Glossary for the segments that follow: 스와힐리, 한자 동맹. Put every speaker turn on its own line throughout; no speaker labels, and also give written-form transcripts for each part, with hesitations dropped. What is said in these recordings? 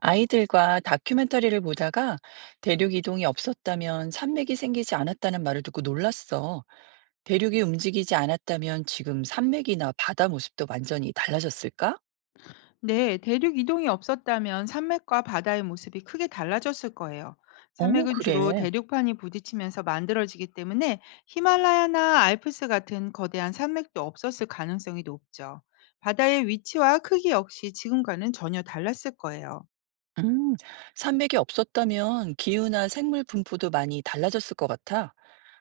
아이들과 다큐멘터리를 보다가 대륙 이동이 없었다면 산맥이 생기지 않았다는 말을 듣고 놀랐어. 대륙이 움직이지 않았다면 지금 산맥이나 바다 모습도 완전히 달라졌을까?
네, 대륙 이동이 없었다면 산맥과 바다의 모습이 크게 달라졌을 거예요.
어,
산맥은 주로
그래.
대륙판이 부딪히면서 만들어지기 때문에 히말라야나 알프스 같은 거대한 산맥도 없었을 가능성이 높죠. 바다의 위치와 크기 역시 지금과는 전혀 달랐을 거예요.
음, 산맥이 없었다면 기후나 생물 분포도 많이 달라졌을 것 같아.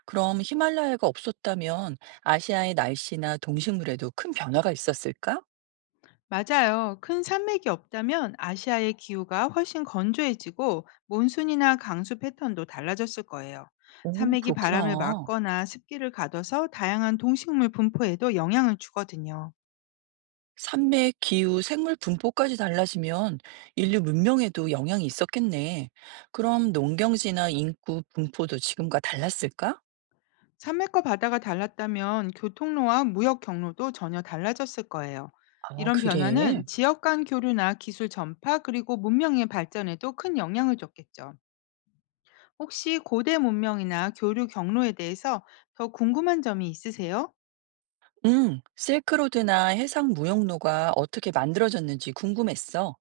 그럼 히말라야가 없었다면 아시아의 날씨나 동식물에도 큰 변화가 있었을까?
맞아요. 큰 산맥이 없다면 아시아의 기후가 훨씬 건조해지고 몬순이나 강수 패턴도 달라졌을 거예요.
오,
산맥이 바람을
그렇구나.
막거나 습기를 가둬서 다양한 동식물 분포에도 영향을 주거든요.
산맥, 기후, 생물 분포까지 달라지면 인류 문명에도 영향이 있었겠네. 그럼 농경지나 인구 분포도 지금과 달랐을까?
산맥과 바다가 달랐다면 교통로와 무역 경로도 전혀 달라졌을 거예요.
아,
이런
그래.
변화는 지역 간 교류나 기술 전파 그리고 문명의 발전에도 큰 영향을 줬겠죠. 혹시 고대 문명이나 교류 경로에 대해서 더 궁금한 점이 있으세요?
응, 실크로드나 해상 무역로가 어떻게 만들어졌는지 궁금했어.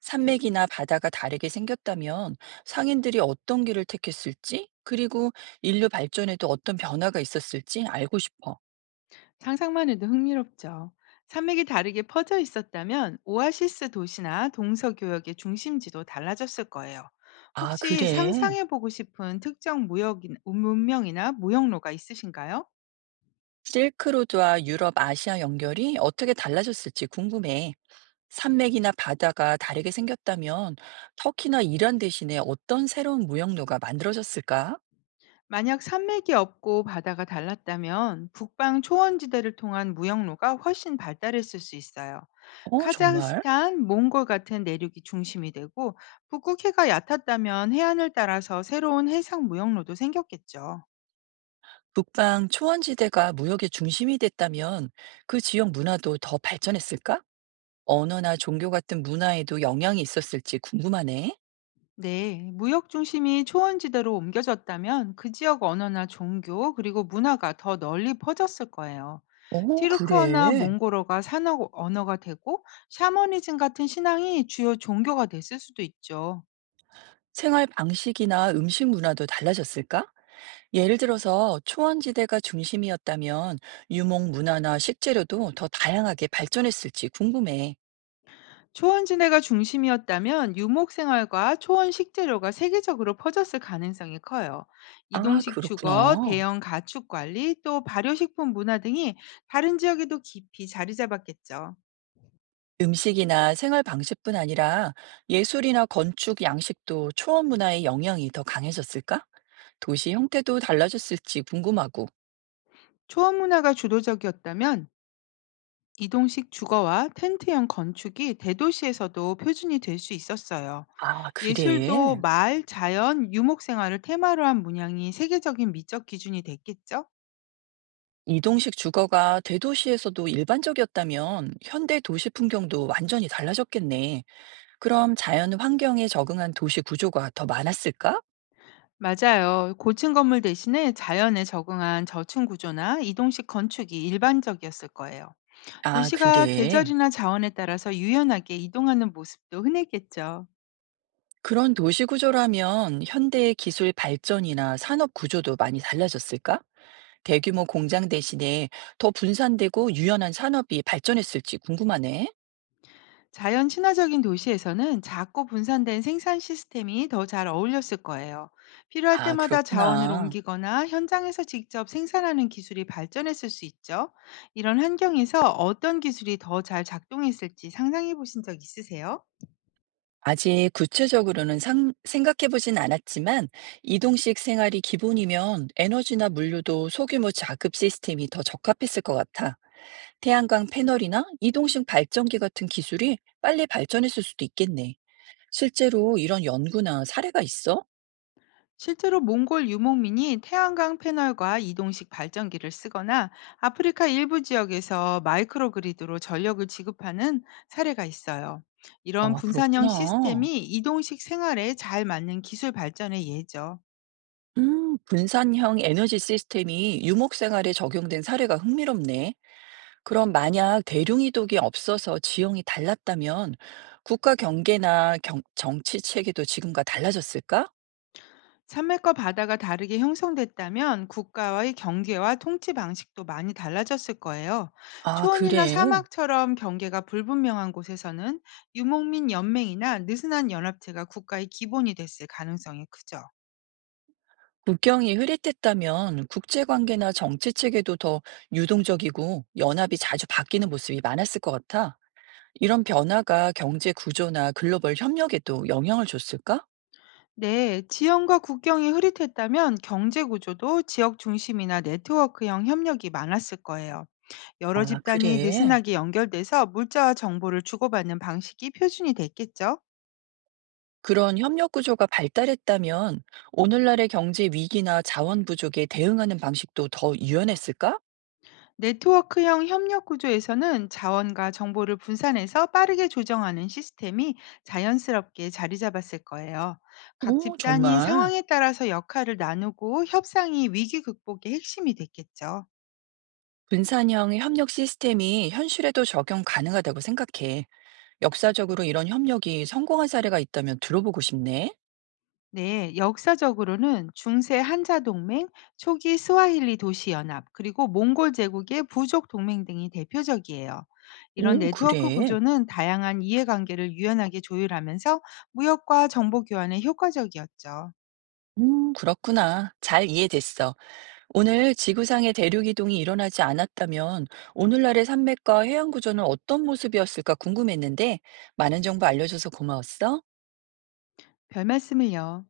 산맥이나 바다가 다르게 생겼다면 상인들이 어떤 길을 택했을지, 그리고 인류 발전에도 어떤 변화가 있었을지 알고 싶어.
상상만 해도 흥미롭죠. 산맥이 다르게 퍼져 있었다면 오아시스 도시나 동서교역의 중심지도 달라졌을 거예요.
아,
혹시
그래.
상상해보고 싶은 특정 무역인, 문명이나 무역로가 있으신가요?
실크로드와 유럽, 아시아 연결이 어떻게 달라졌을지 궁금해. 산맥이나 바다가 다르게 생겼다면 터키나 이란 대신에 어떤 새로운 무역로가 만들어졌을까?
만약 산맥이 없고 바다가 달랐다면 북방 초원지대를 통한 무역로가 훨씬 발달했을 수 있어요.
어, 정말?
카자흐스탄, 몽골 같은 내륙이 중심이 되고 북극해가 얕았다면 해안을 따라서 새로운 해상 무역로도 생겼겠죠.
북방 초원지대가 무역의 중심이 됐다면 그 지역 문화도 더 발전했을까? 언어나 종교 같은 문화에도 영향이 있었을지 궁금하네.
네, 무역 중심이 초원지대로 옮겨졌다면 그 지역 언어나 종교 그리고 문화가 더 널리 퍼졌을 거예요.
어,
티르크어나
그래.
몽골어가 산업 언어가 되고 샤머니즘 같은 신앙이 주요 종교가 됐을 수도 있죠.
생활 방식이나 음식 문화도 달라졌을까? 예를 들어서 초원지대가 중심이었다면 유목 문화나 식재료도 더 다양하게 발전했을지 궁금해.
초원지대가 중심이었다면 유목 생활과 초원 식재료가 세계적으로 퍼졌을 가능성이 커요.
아,
이동식 주거,
그렇구나.
대형 가축 관리, 또 발효식품 문화 등이 다른 지역에도 깊이 자리 잡았겠죠.
음식이나 생활 방식뿐 아니라 예술이나 건축 양식도 초원 문화의 영향이 더 강해졌을까? 도시 형태도 달라졌을지 궁금하고.
초원 문화가 주도적이었다면 이동식 주거와 텐트형 건축이 대도시에서도 표준이 될 수 있었어요.
아,
예술도
그래.
마을, 자연, 유목 생활을 테마로 한 문양이 세계적인 미적 기준이 됐겠죠?
이동식 주거가 대도시에서도 일반적이었다면 현대 도시 풍경도 완전히 달라졌겠네. 그럼 자연 환경에 적응한 도시 구조가 더 많았을까?
맞아요. 고층 건물 대신에 자연에 적응한 저층 구조나 이동식 건축이 일반적이었을 거예요.
아,
도시가
그래.
계절이나 자원에 따라서 유연하게 이동하는 모습도 흔했겠죠.
그런 도시 구조라면 현대의 기술 발전이나 산업 구조도 많이 달라졌을까? 대규모 공장 대신에 더 분산되고 유연한 산업이 발전했을지 궁금하네.
자연 친화적인 도시에서는 작고 분산된 생산 시스템이 더 잘 어울렸을 거예요. 필요할
아,
때마다 자원을
그렇구나.
옮기거나 현장에서 직접 생산하는 기술이 발전했을 수 있죠. 이런 환경에서 어떤 기술이 더 잘 작동했을지 상상해 보신 적 있으세요?
아직 구체적으로는 생각해보진 않았지만, 이동식 생활이 기본이면 에너지나 물류도 소규모 자급 시스템이 더 적합했을 것 같아. 태양광 패널이나 이동식 발전기 같은 기술이 빨리 발전했을 수도 있겠네. 실제로 이런 연구나 사례가 있어?
실제로 몽골 유목민이 태양광 패널과 이동식 발전기를 쓰거나 아프리카 일부 지역에서 마이크로그리드로 전력을 지급하는 사례가 있어요. 이런
아,
분산형
그렇구나.
시스템이 이동식 생활에 잘 맞는 기술 발전의 예죠.
분산형 에너지 시스템이 유목 생활에 적용된 사례가 흥미롭네. 그럼 만약 대륙이동이 없어서 지형이 달랐다면 국가 경계나 정치 체계도 지금과 달라졌을까?
산맥과 바다가 다르게 형성됐다면 국가와의 경계와 통치 방식도 많이 달라졌을 거예요.
아,
초원이나
그래.
사막처럼 경계가 불분명한 곳에서는 유목민 연맹이나 느슨한 연합체가 국가의 기본이 됐을 가능성이 크죠.
국경이 흐릿했다면 국제 관계나 정치 체계도 더 유동적이고 연합이 자주 바뀌는 모습이 많았을 것 같아. 이런 변화가 경제 구조나 글로벌 협력에도 영향을 줬을까?
네, 지형과 국경이 흐릿했다면 경제 구조도 지역 중심이나 네트워크형 협력이 많았을 거예요. 여러
아,
집단이
그래.
느슨하게 연결돼서 물자와 정보를 주고받는 방식이 표준이 됐겠죠.
그런 협력 구조가 발달했다면 오늘날의 경제 위기나 자원 부족에 대응하는 방식도 더 유연했을까?
네트워크형 협력 구조에서는 자원과 정보를 분산해서 빠르게 조정하는 시스템이 자연스럽게 자리 잡았을 거예요. 각
오,
집단이
정말.
상황에 따라서 역할을 나누고 협상이 위기 극복의 핵심이 됐겠죠.
분산형 협력 시스템이 현실에도 적용 가능하다고 생각해. 역사적으로 이런 협력이 성공한 사례가 있다면 들어보고 싶네.
네, 역사적으로는 중세 한자 동맹, 초기 스와힐리 도시 연합, 그리고 몽골 제국의 부족 동맹 등이 대표적이에요. 이런
오,
네트워크
그래.
구조는 다양한 이해관계를 유연하게 조율하면서 무역과 정보 교환에 효과적이었죠.
그렇구나. 잘 이해됐어. 오늘 지구상의 대륙 이동이 일어나지 않았다면 오늘날의 산맥과 해양 구조는 어떤 모습이었을까 궁금했는데 많은 정보 알려줘서 고마웠어.
별 말씀을요.